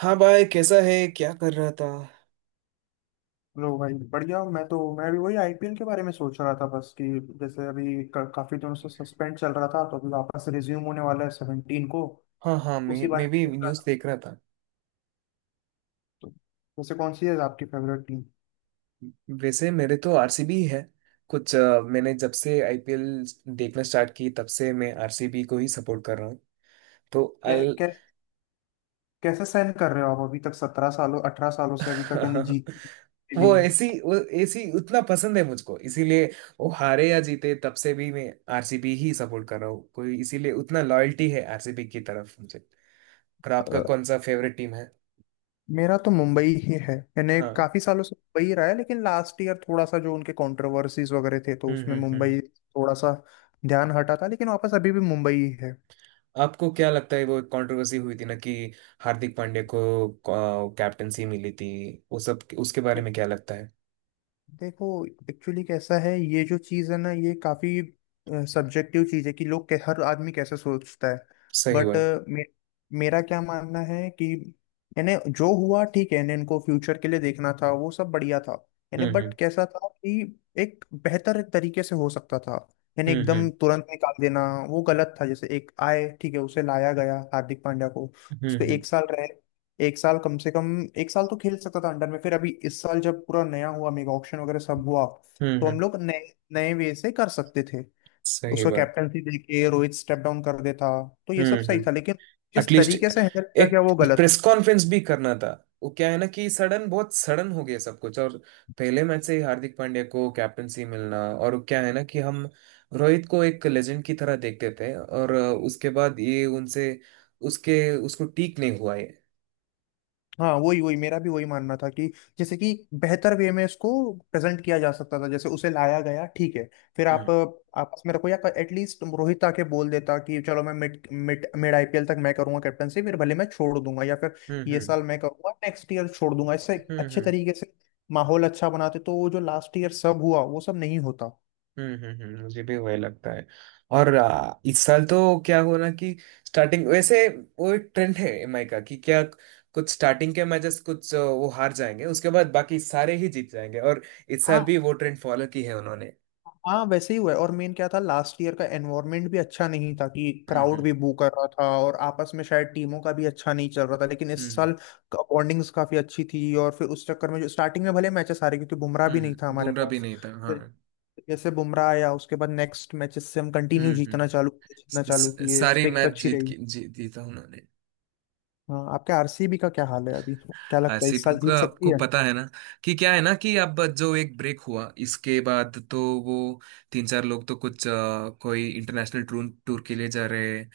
हाँ भाई, कैसा है? क्या कर रहा था? लो भाई बढ़िया। मैं भी वही आईपीएल के बारे में सोच रहा था बस कि जैसे काफी दिनों से सस्पेंड चल रहा था तो अभी वापस रिज्यूम होने वाला है 17 को। हाँ, हाँ, मैं उसी बारे मैं में भी सोच रहा न्यूज़ था। देख रहा था। तो वैसे कौन सी है आपकी फेवरेट टीम? वैसे मेरे तो आरसीबी है। कुछ मैंने जब से आईपीएल देखना स्टार्ट की तब से मैं आरसीबी को ही सपोर्ट कर रहा हूँ। तो कै, अल कै, कैसे सहन कर रहे हो आप अभी तक 17 सालों 18 सालों से अभी तक यानी जीत भी? वो ऐसी उतना पसंद है मुझको, इसीलिए वो हारे या जीते तब से भी मैं आरसीबी ही सपोर्ट कर रहा हूँ, कोई इसीलिए उतना लॉयल्टी है आरसीबी की तरफ मुझे। और आपका अ, कौन सा फेवरेट टीम है? मेरा तो मुंबई ही है, यानी हाँ। काफी सालों से मुंबई ही रहा है, लेकिन लास्ट ईयर थोड़ा सा जो उनके कंट्रोवर्सीज वगैरह थे तो हम्म, उसमें हम्म, मुंबई थोड़ा सा ध्यान हटा था, लेकिन वापस अभी भी मुंबई ही है। आपको क्या लगता है वो एक कंट्रोवर्सी हुई थी ना कि हार्दिक पांड्या को कैप्टनसी मिली थी, वो सब उसके बारे में क्या लगता है? देखो एक्चुअली कैसा है, ये जो चीज़ है ना, ये काफ़ी सब्जेक्टिव चीज़ है कि लोग हर आदमी कैसे सोचता है। सही बट बात। मे, मेरा क्या मानना है कि यानी जो हुआ ठीक है, यानी इनको फ्यूचर के लिए देखना था, वो सब बढ़िया था, यानी हम्म, बट कैसा था कि एक बेहतर तरीके से हो सकता था। यानी हम्म, एकदम हम्म, तुरंत निकाल देना वो गलत था। जैसे एक आए ठीक है, उसे लाया गया हार्दिक पांड्या को, हम्म, उस पर हम्म, हम्म, एक साल रह एक साल कम से कम एक साल तो खेल सकता था अंडर में। फिर अभी इस साल जब पूरा नया हुआ मेगा ऑक्शन वगैरह सब हुआ, तो हम्म। हम लोग नए नए वे से कर सकते थे। सही उसको बात। कैप्टनसी देके रोहित स्टेप डाउन कर देता, तो ये हम्म, सब सही हम्म। था, लेकिन जिस एटलीस्ट तरीके से हैंडल किया गया एक वो गलत। प्रेस कॉन्फ्रेंस भी करना था। वो क्या है ना कि सडन, बहुत सडन हो गया सब कुछ, और पहले मैच से ही हार्दिक पांड्या को कैप्टनसी मिलना, और वो क्या है ना कि हम रोहित को एक लेजेंड की तरह देखते थे, और उसके बाद ये उनसे उसके उसको ठीक नहीं हुआ है। हाँ, वही वही मेरा भी वही मानना था कि जैसे कि बेहतर वे में इसको प्रेजेंट किया जा सकता था। जैसे उसे लाया गया ठीक है, फिर आप आपस में रखो, या एटलीस्ट रोहित आके बोल देता कि चलो मैं मिड मिड मिड आईपीएल तक मैं करूंगा कैप्टनसी, फिर भले मैं छोड़ दूंगा, या फिर हम्म, ये हम्म, साल मैं करूंगा नेक्स्ट ईयर छोड़ दूंगा। इससे हम्म, अच्छे हम्म, तरीके से माहौल अच्छा बनाते, तो वो जो लास्ट ईयर सब हुआ वो सब नहीं होता। हम्म, मुझे भी वही लगता है। और इस साल तो क्या हुआ ना कि स्टार्टिंग वैसे वो एक ट्रेंड है एमआई का कि क्या, कुछ स्टार्टिंग के मैचेस कुछ वो हार जाएंगे, उसके बाद बाकी सारे ही जीत जाएंगे, और इस साल हाँ, भी वो ट्रेंड फॉलो की है उन्होंने। हाँ, वैसे ही हुआ है। और मेन क्या था, लास्ट ईयर का एनवायरनमेंट भी अच्छा नहीं था कि हम्म, क्राउड हम्म, भी बू कर रहा था और आपस में शायद टीमों का भी अच्छा नहीं चल रहा था। लेकिन इस हम्म, साल बॉन्डिंग्स काफी अच्छी थी। और फिर उस चक्कर में जो स्टार्टिंग में भले मैचेस आ रहे क्योंकि बुमराह भी नहीं था हम्म, हमारे बुमराह भी पास, नहीं था, हाँ। फिर जैसे बुमराह आया उसके बाद नेक्स्ट मैचेस से हम कंटिन्यू हम्म, हम्म। जीतना चालू किए, सारी स्ट्रिक्स मैच अच्छी जीत रही। की जीता उन्होंने। हाँ, आपके आरसीबी का क्या हाल है, अभी क्या लगता है आसिफ इस साल जीत का सकती आपको है? पता है ना कि क्या है ना कि अब जो एक ब्रेक हुआ इसके बाद तो वो तीन चार लोग तो कुछ कोई इंटरनेशनल टूर टूर के लिए जा रहे हैं।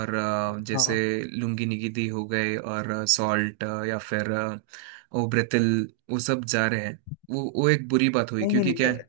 और हाँ। जैसे लुंगी निगिदी हो गए और सॉल्ट, या फिर ओब्रेतिल, वो सब जा रहे हैं। वो एक बुरी बात हुई, नहीं, नहीं, क्योंकि क्या लेकिन है?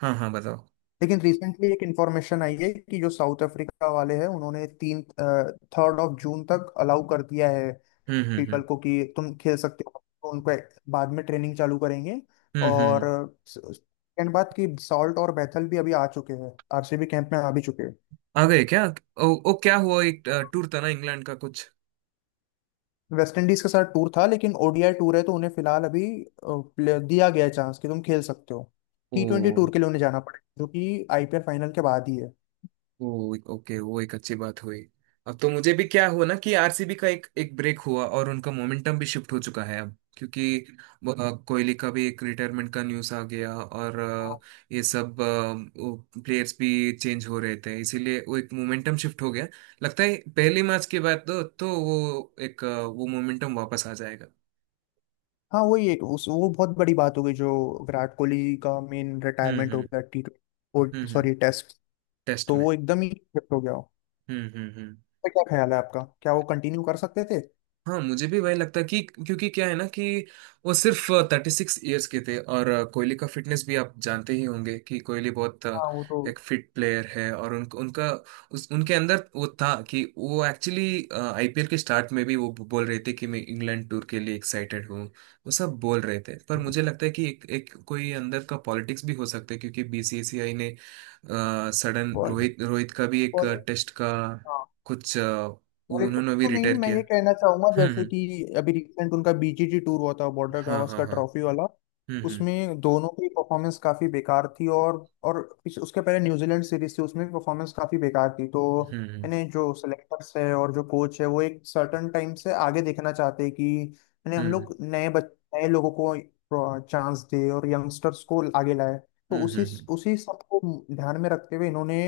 हाँ, हाँ, बताओ। लेकिन रिसेंटली एक इंफॉर्मेशन आई है कि जो साउथ अफ्रीका वाले हैं उन्होंने तीन थर्ड ऑफ जून तक अलाउ कर दिया है हम्म, हम्म, हम्म, पीपल को कि तुम खेल सकते हो। तो उनको बाद में ट्रेनिंग चालू करेंगे। हम्म, हम्म, और सेकंड बात कि सॉल्ट और बैथल भी अभी आ चुके हैं, आरसीबी कैंप में आ भी चुके हैं। आ गए क्या? ओ, ओ, क्या हुआ, एक टूर था ना इंग्लैंड का कुछ? वेस्ट इंडीज के साथ टूर था, लेकिन ओडीआई टूर है तो उन्हें फिलहाल अभी दिया गया है चांस कि तुम खेल सकते हो। टी ट्वेंटी ओ, टूर के लिए उन्हें जाना पड़ेगा जो कि आईपीएल फाइनल के बाद ही वो ओके, वो एक अच्छी बात हुई। अब तो मुझे भी क्या हुआ ना कि आरसीबी का एक एक ब्रेक हुआ और उनका मोमेंटम भी शिफ्ट हो चुका है अब, क्योंकि कोहली का भी एक रिटायरमेंट का न्यूज़ आ गया, और है। ये सब प्लेयर्स भी चेंज हो रहे थे, इसीलिए वो एक मोमेंटम शिफ्ट हो गया। लगता है पहले मैच के बाद तो वो एक वो मोमेंटम वापस आ जाएगा। हाँ, वही एक उस वो बहुत बड़ी बात हो गई, जो विराट कोहली का मेन हम्म, रिटायरमेंट हो हम्म, गया टी हम्म, ट्वेंटी हम्म। Sorry test. टेस्ट तो में। वो एकदम ही shift हो गया हो। हम्म, हम्म, हम्म। क्या ख्याल है आपका, क्या वो कंटिन्यू कर सकते थे? हाँ, मुझे भी वही लगता है कि क्योंकि क्या है ना कि वो सिर्फ 36 ईयर्स के थे, और कोहली का फिटनेस भी आप जानते ही होंगे कि कोहली बहुत हाँ वो तो। एक फिट प्लेयर है, और उनका उस उनके अंदर वो था कि वो एक्चुअली आईपीएल के स्टार्ट में भी वो बोल रहे थे कि मैं इंग्लैंड टूर के लिए एक्साइटेड हूँ। वो सब बोल रहे थे, पर मुझे लगता है कि एक कोई अंदर का पॉलिटिक्स भी हो सकता है, क्योंकि बीसीसीआई ने सडन बॉल- रोहित रोहित का भी एक बॉल- टेस्ट का हाँ, कुछ लॉलीपॉप उन्होंने भी तो नहीं, रिटायर मैं किया। ये कहना चाहूंगा जैसे हम्म, कि अभी रिसेंट उनका बीजीटी टूर हुआ था, बॉर्डर हाँ, हाँ, गावस्कर का हाँ। ट्रॉफी वाला, हम्म, हम्म, उसमें दोनों की परफॉर्मेंस काफी बेकार थी। और उसके पहले न्यूजीलैंड सीरीज थी उसमें भी परफॉर्मेंस काफी बेकार थी। तो हम्म, यानी जो सेलेक्टर्स है और जो कोच है वो एक सर्टन टाइम से आगे देखना चाहते हैं कि यानी हम हम्म, लोग नए लोगों को चांस दे और यंगस्टर्स को आगे लाए। तो हम्म, उसी हम्म, उसी सबको ध्यान में रखते हुए इन्होंने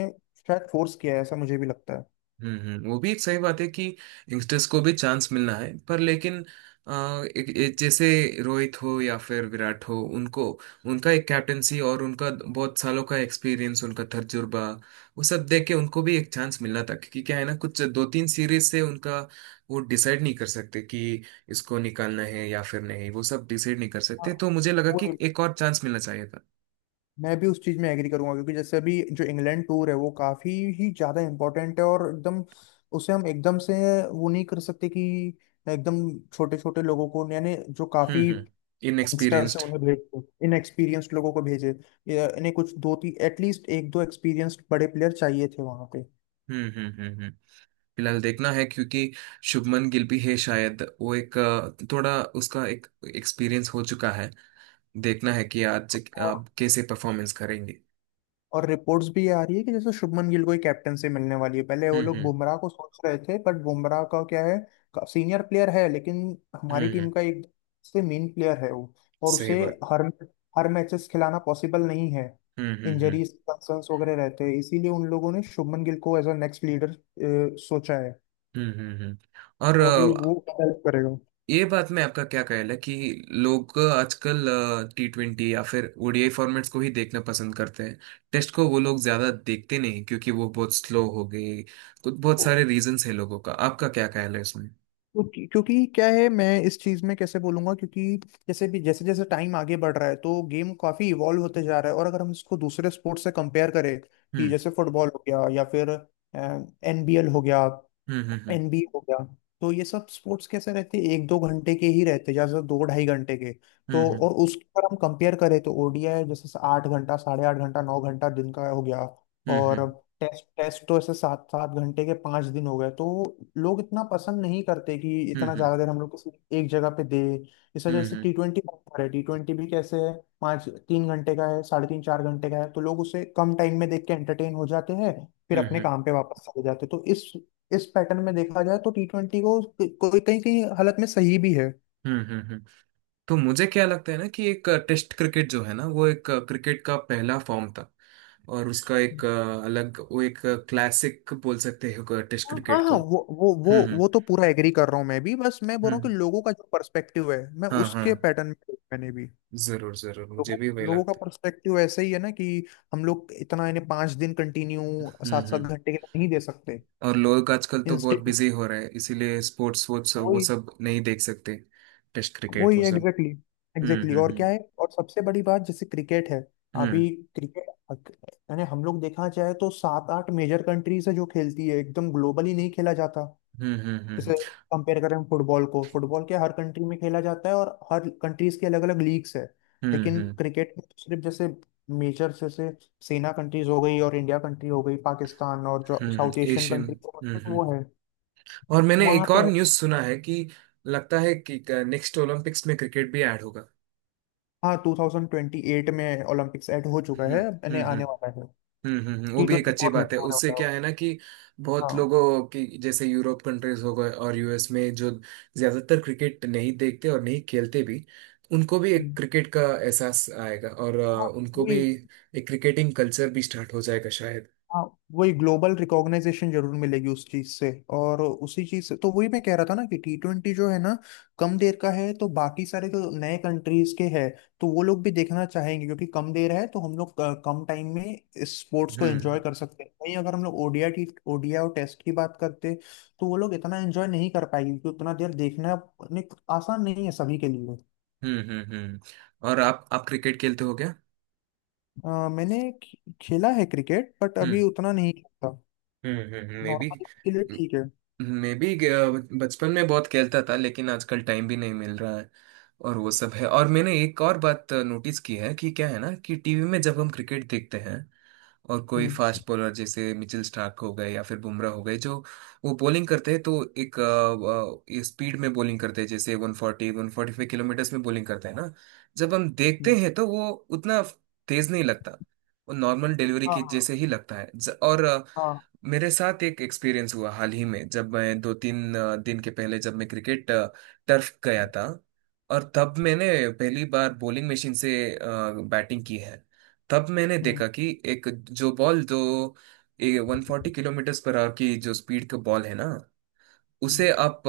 शायद फोर्स किया है, ऐसा मुझे भी लगता है। हम्म, वो भी एक सही बात है कि यंगस्टर्स को भी चांस मिलना है, पर लेकिन अ, एक जैसे रोहित हो या फिर विराट हो, उनको उनका एक कैप्टेंसी और उनका बहुत सालों का एक्सपीरियंस, उनका तजुर्बा, वो सब देख के उनको भी एक चांस मिलना था, क्योंकि क्या है ना कुछ दो तीन सीरीज से उनका वो डिसाइड नहीं कर सकते कि इसको निकालना है या फिर नहीं, वो सब डिसाइड नहीं कर हाँ, सकते, तो मुझे लगा वो कि एक और चांस मिलना चाहिए था। मैं भी उस चीज़ में एग्री करूंगा क्योंकि जैसे अभी जो इंग्लैंड टूर है वो काफ़ी ही ज़्यादा इम्पोर्टेंट है। और एकदम उसे हम एकदम से वो नहीं कर सकते कि एकदम छोटे छोटे लोगों को यानी जो हम्म, काफ़ी हम्म। यंगस्टर्स हैं इनएक्सपीरियंस्ड। उन्हें भेज इनएक्सपीरियंस्ड लोगों को भेजे। या इन्हें कुछ दो तीन एटलीस्ट एक दो एक्सपीरियंस्ड बड़े प्लेयर चाहिए थे वहाँ पे। हम्म, हम्म, हम्म, फिलहाल देखना है, क्योंकि शुभमन गिल भी है, शायद वो एक थोड़ा उसका एक एक्सपीरियंस हो चुका है। देखना है कि आज आप कैसे परफॉर्मेंस करेंगे। और रिपोर्ट्स भी ये आ रही है कि जैसे शुभमन गिल को ही कैप्टनसी मिलने वाली है। पहले वो हम्म, लोग हम्म, बुमराह को सोच रहे थे, बट बुमराह का क्या है, सीनियर प्लेयर है लेकिन हम्म, हमारी टीम का एक से मेन प्लेयर है वो। और सही उसे बात। हर हर मैचेस खिलाना पॉसिबल नहीं है, हम्म, हम्म, हम्म, इंजरीज कंसर्न्स वगैरह रहते हैं, इसीलिए उन लोगों ने शुभमन गिल को एज अ नेक्स्ट लीडर सोचा है। हम्म, हम्म, और तो अभी वो हेल्प करेगा। ये बात में आपका क्या ख्याल है कि लोग आजकल T20 या फिर ओडीआई फॉर्मेट्स को ही देखना पसंद करते हैं, टेस्ट को वो लोग ज्यादा देखते नहीं, क्योंकि वो बहुत स्लो हो गए, तो बहुत सारे रीजंस है, लोगों का आपका क्या ख्याल है इसमें? क्योंकि क्योंकि क्या है, मैं इस चीज में कैसे बोलूंगा क्योंकि जैसे जैसे टाइम आगे बढ़ रहा है तो गेम काफी इवॉल्व होते जा रहा है। और अगर हम इसको दूसरे स्पोर्ट्स से कंपेयर करें कि हम्म, जैसे फुटबॉल हो गया, या फिर एनबीएल हो गया, हम्म, हम्म, एनबी हो गया, तो ये सब स्पोर्ट्स कैसे रहते हैं, एक दो घंटे के ही रहते हैं, ज्यादा से ज्यादा दो ढाई घंटे के। तो हम्म, और उसके अगर हम कंपेयर करें तो ओडीआई जैसे 8 घंटा साढ़े आठ घंटा 9 घंटा दिन का हो गया। हम्म, और हम्म, टेस्ट टेस्ट तो ऐसे सात सात घंटे के 5 दिन हो गए। तो लोग इतना पसंद नहीं करते कि इतना हम्म, ज्यादा देर हम लोग किसी एक जगह पे दे। इस वजह से हम्म, टी ट्वेंटी है। टी ट्वेंटी भी कैसे है, पाँच तीन घंटे का है, साढ़े तीन चार घंटे का है, तो लोग उसे कम टाइम में देख के एंटरटेन हो जाते हैं फिर अपने हम्म, काम पे वापस चले जाते हैं। तो इस पैटर्न में देखा जाए तो टी ट्वेंटी को कोई कहीं कहीं हालत में सही भी है। हम्म, हम्म। तो मुझे क्या लगता है ना कि एक टेस्ट क्रिकेट जो है ना, वो एक क्रिकेट का पहला फॉर्म था, और उसका एक अलग वो एक क्लासिक बोल सकते हो टेस्ट हाँ, हाँ, क्रिकेट को। हाँ, हम्म, हम्म, वो तो पूरा एग्री कर रहा हूँ मैं भी, बस मैं बोल रहा हूँ कि हम्म, लोगों का जो पर्सपेक्टिव है मैं हाँ, हाँ, उसके पैटर्न में मैंने भी जरूर जरूर, मुझे लोगों भी वही लोगों का लगता पर्सपेक्टिव ऐसा ही है ना कि हम लोग इतना इन्हें पांच दिन कंटिन्यू है। हम्म, सात सात हम्म। घंटे के नहीं दे सकते। और लोग आजकल तो बहुत इंस्टेंट बिजी हो रहे हैं, इसीलिए स्पोर्ट्स वोर्ट्स वो वही सब नहीं देख सकते। टेस्ट क्रिकेट वही वो सब। एग्जैक्टली, हम्म, एग्जैक्टली और हम्म, क्या है। और सबसे बड़ी बात जैसे क्रिकेट है हम्म, अभी, क्रिकेट यानी हम लोग देखा जाए तो सात आठ मेजर कंट्रीज है जो खेलती है, एकदम ग्लोबली नहीं खेला जाता। हम्म, हम्म, हम्म, हम्म, जैसे कंपेयर करें फुटबॉल को, फुटबॉल के हर कंट्री में खेला जाता है और हर कंट्रीज के अलग अलग लीग्स है। हम्म, लेकिन हम्म, क्रिकेट में तो सिर्फ जैसे मेजर जैसे सेना कंट्रीज हो गई और इंडिया कंट्री हो गई पाकिस्तान और जो हम्म, साउथ एशियन एशियन। कंट्री तो हम्म, मतलब वो है और मैंने वहाँ एक पे और है। न्यूज़ सुना है कि लगता है कि नेक्स्ट ओलंपिक्स में क्रिकेट भी ऐड होगा। हाँ, 2028 में ओलंपिक्स ऐड हो चुका हम्म, है, यानी हम्म, हम्म, आने वाला है। हम्म, वो टी भी एक ट्वेंटी अच्छी फॉर्मेट बात में है, होने उससे वाला है क्या वो। है ना कि बहुत हाँ। लोगों की, जैसे यूरोप कंट्रीज हो गए और यूएस में जो ज्यादातर क्रिकेट नहीं देखते और नहीं खेलते भी, उनको भी एक हम्म। क्रिकेट का एहसास आएगा, और हाँ, उनको भी वही एक क्रिकेटिंग कल्चर भी स्टार्ट हो जाएगा शायद। हाँ वही ग्लोबल रिकॉग्नाइजेशन जरूर मिलेगी उस चीज से। और उसी चीज से तो वही मैं कह रहा था ना कि टी ट्वेंटी जो है ना कम देर का है, तो बाकी सारे जो नए कंट्रीज के हैं तो वो लोग भी देखना चाहेंगे क्योंकि कम देर है तो हम लोग कम टाइम में इस स्पोर्ट्स को एंजॉय हम्म, कर सकते हैं। वहीं अगर हम लोग ओडिया और टेस्ट की बात करते तो वो लोग इतना एंजॉय नहीं कर पाएंगे क्योंकि उतना देर देखना आसान नहीं है सभी के लिए। हम्म, हम्म, हम्म। और आप क्रिकेट खेलते हो मैंने खेला है क्रिकेट बट क्या? अभी उतना नहीं खेलता। हम्म, मे बी। नॉर्मल के लिए ठीक है। मे बी बचपन में बहुत खेलता था, लेकिन आजकल टाइम भी नहीं मिल रहा है, और वो सब है। और मैंने एक और बात नोटिस की है कि क्या है ना कि टीवी में जब हम क्रिकेट देखते हैं, और कोई हम्म। फास्ट बॉलर जैसे मिचेल स्टार्क हो गए या फिर बुमराह हो गए, जो वो बॉलिंग करते हैं, तो एक स्पीड में बॉलिंग करते हैं, जैसे 140-145 किलोमीटर्स में बॉलिंग करते हैं ना, जब हम देखते हैं तो वो उतना तेज नहीं लगता, वो नॉर्मल डिलीवरी के हाँ, जैसे ही लगता है। और हाँ। मेरे साथ एक एक्सपीरियंस हुआ हाल ही में, जब मैं दो तीन दिन के पहले जब मैं क्रिकेट टर्फ गया था, और तब मैंने पहली बार बॉलिंग मशीन से अ, बैटिंग की है। तब मैंने हम्म, देखा कि एक जो बॉल जो 140 किलोमीटर पर आवर की जो स्पीड का बॉल है ना, उसे हम्म। आप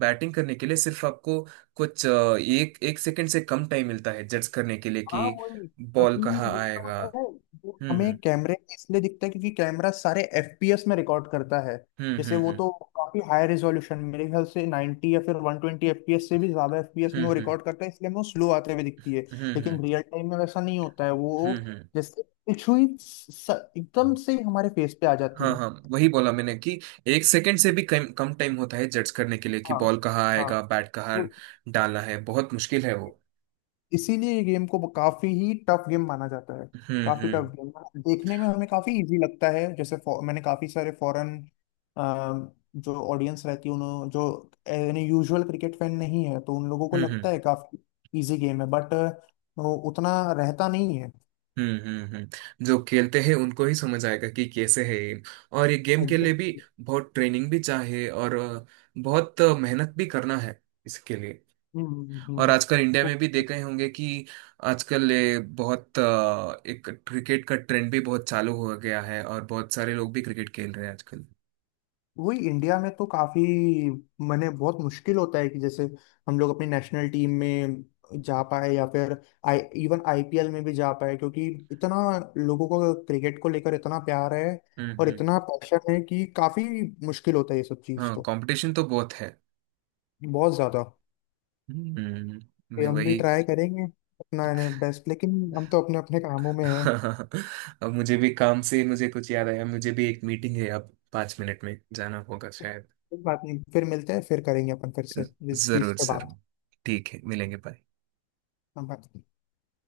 बैटिंग करने के लिए सिर्फ आपको कुछ एक एक सेकंड से कम टाइम मिलता है जज करने के लिए हाँ कि वही बॉल क्योंकि कहाँ वो क्या आएगा। होता है, वो हमें हम्म, कैमरे में इसलिए दिखता है क्योंकि कैमरा सारे एफपीएस में रिकॉर्ड करता है। हम्म, जैसे हम्म, वो हम्म, तो काफी हाई रेजोल्यूशन, मेरे ख्याल से 90 या फिर 120 एफपीएस से भी ज्यादा एफपीएस हम्म, में वो हम्म, रिकॉर्ड करता है, इसलिए हमें वो स्लो आते हुए दिखती है। हम्म, हम्म, हम्म, हम्म, लेकिन रियल टाइम में वैसा नहीं होता है वो। हम्म, हम्म। जैसे पिछुई स- एकदम से ही हमारे फेस पे आ जाती हाँ, है। हाँ, वही बोला मैंने कि एक सेकंड से भी कम कम टाइम होता है जज करने के लिए कि हाँ, बॉल कहाँ हाँ। आएगा, बैट कहाँ तो डालना है, बहुत मुश्किल है वो। इसीलिए ये गेम को काफी ही टफ गेम माना जाता है। हम्म, काफी हम्म, टफ गेम। देखने में हमें काफी इजी लगता है जैसे मैंने काफी सारे फॉरेन जो ऑडियंस रहती है उन्होंने जो यानी यूजुअल क्रिकेट फैन नहीं है तो उन लोगों को हम्म, लगता हम्म, है काफी इजी गेम है बट वो उतना रहता नहीं है। हम्म, हम्म, जो खेलते हैं उनको ही समझ आएगा कि कैसे है ये, और ये गेम के लिए भी एग्जैक्टली। बहुत ट्रेनिंग भी चाहिए और बहुत मेहनत भी करना है इसके लिए। हम्म, और हम्म, आजकल इंडिया में भी हम्म। देख रहे होंगे कि आजकल ये बहुत एक क्रिकेट का ट्रेंड भी बहुत चालू हो गया है और बहुत सारे लोग भी क्रिकेट खेल रहे हैं आजकल। वही इंडिया में तो काफी मैंने बहुत मुश्किल होता है कि जैसे हम लोग अपनी नेशनल टीम में जा पाए या फिर आई इवन आईपीएल में भी जा पाए क्योंकि इतना लोगों को क्रिकेट को लेकर इतना प्यार है हम्म, और हम्म। इतना पैशन है कि काफी मुश्किल होता है ये सब चीज। हाँ, तो कंपटीशन तो बहुत है। बहुत ज्यादा। हम्म। ये मैं हम भी वही। ट्राई करेंगे अपना बेस्ट लेकिन हम तो अपने अपने कामों में हैं। अब मुझे भी काम से मुझे कुछ याद आया, मुझे भी एक मीटिंग है अब, 5 मिनट में जाना होगा शायद। कोई बात नहीं, फिर मिलते हैं, फिर करेंगे अपन फिर से इस चीज जरूर पे जरूर, ठीक है मिलेंगे बाद। बात।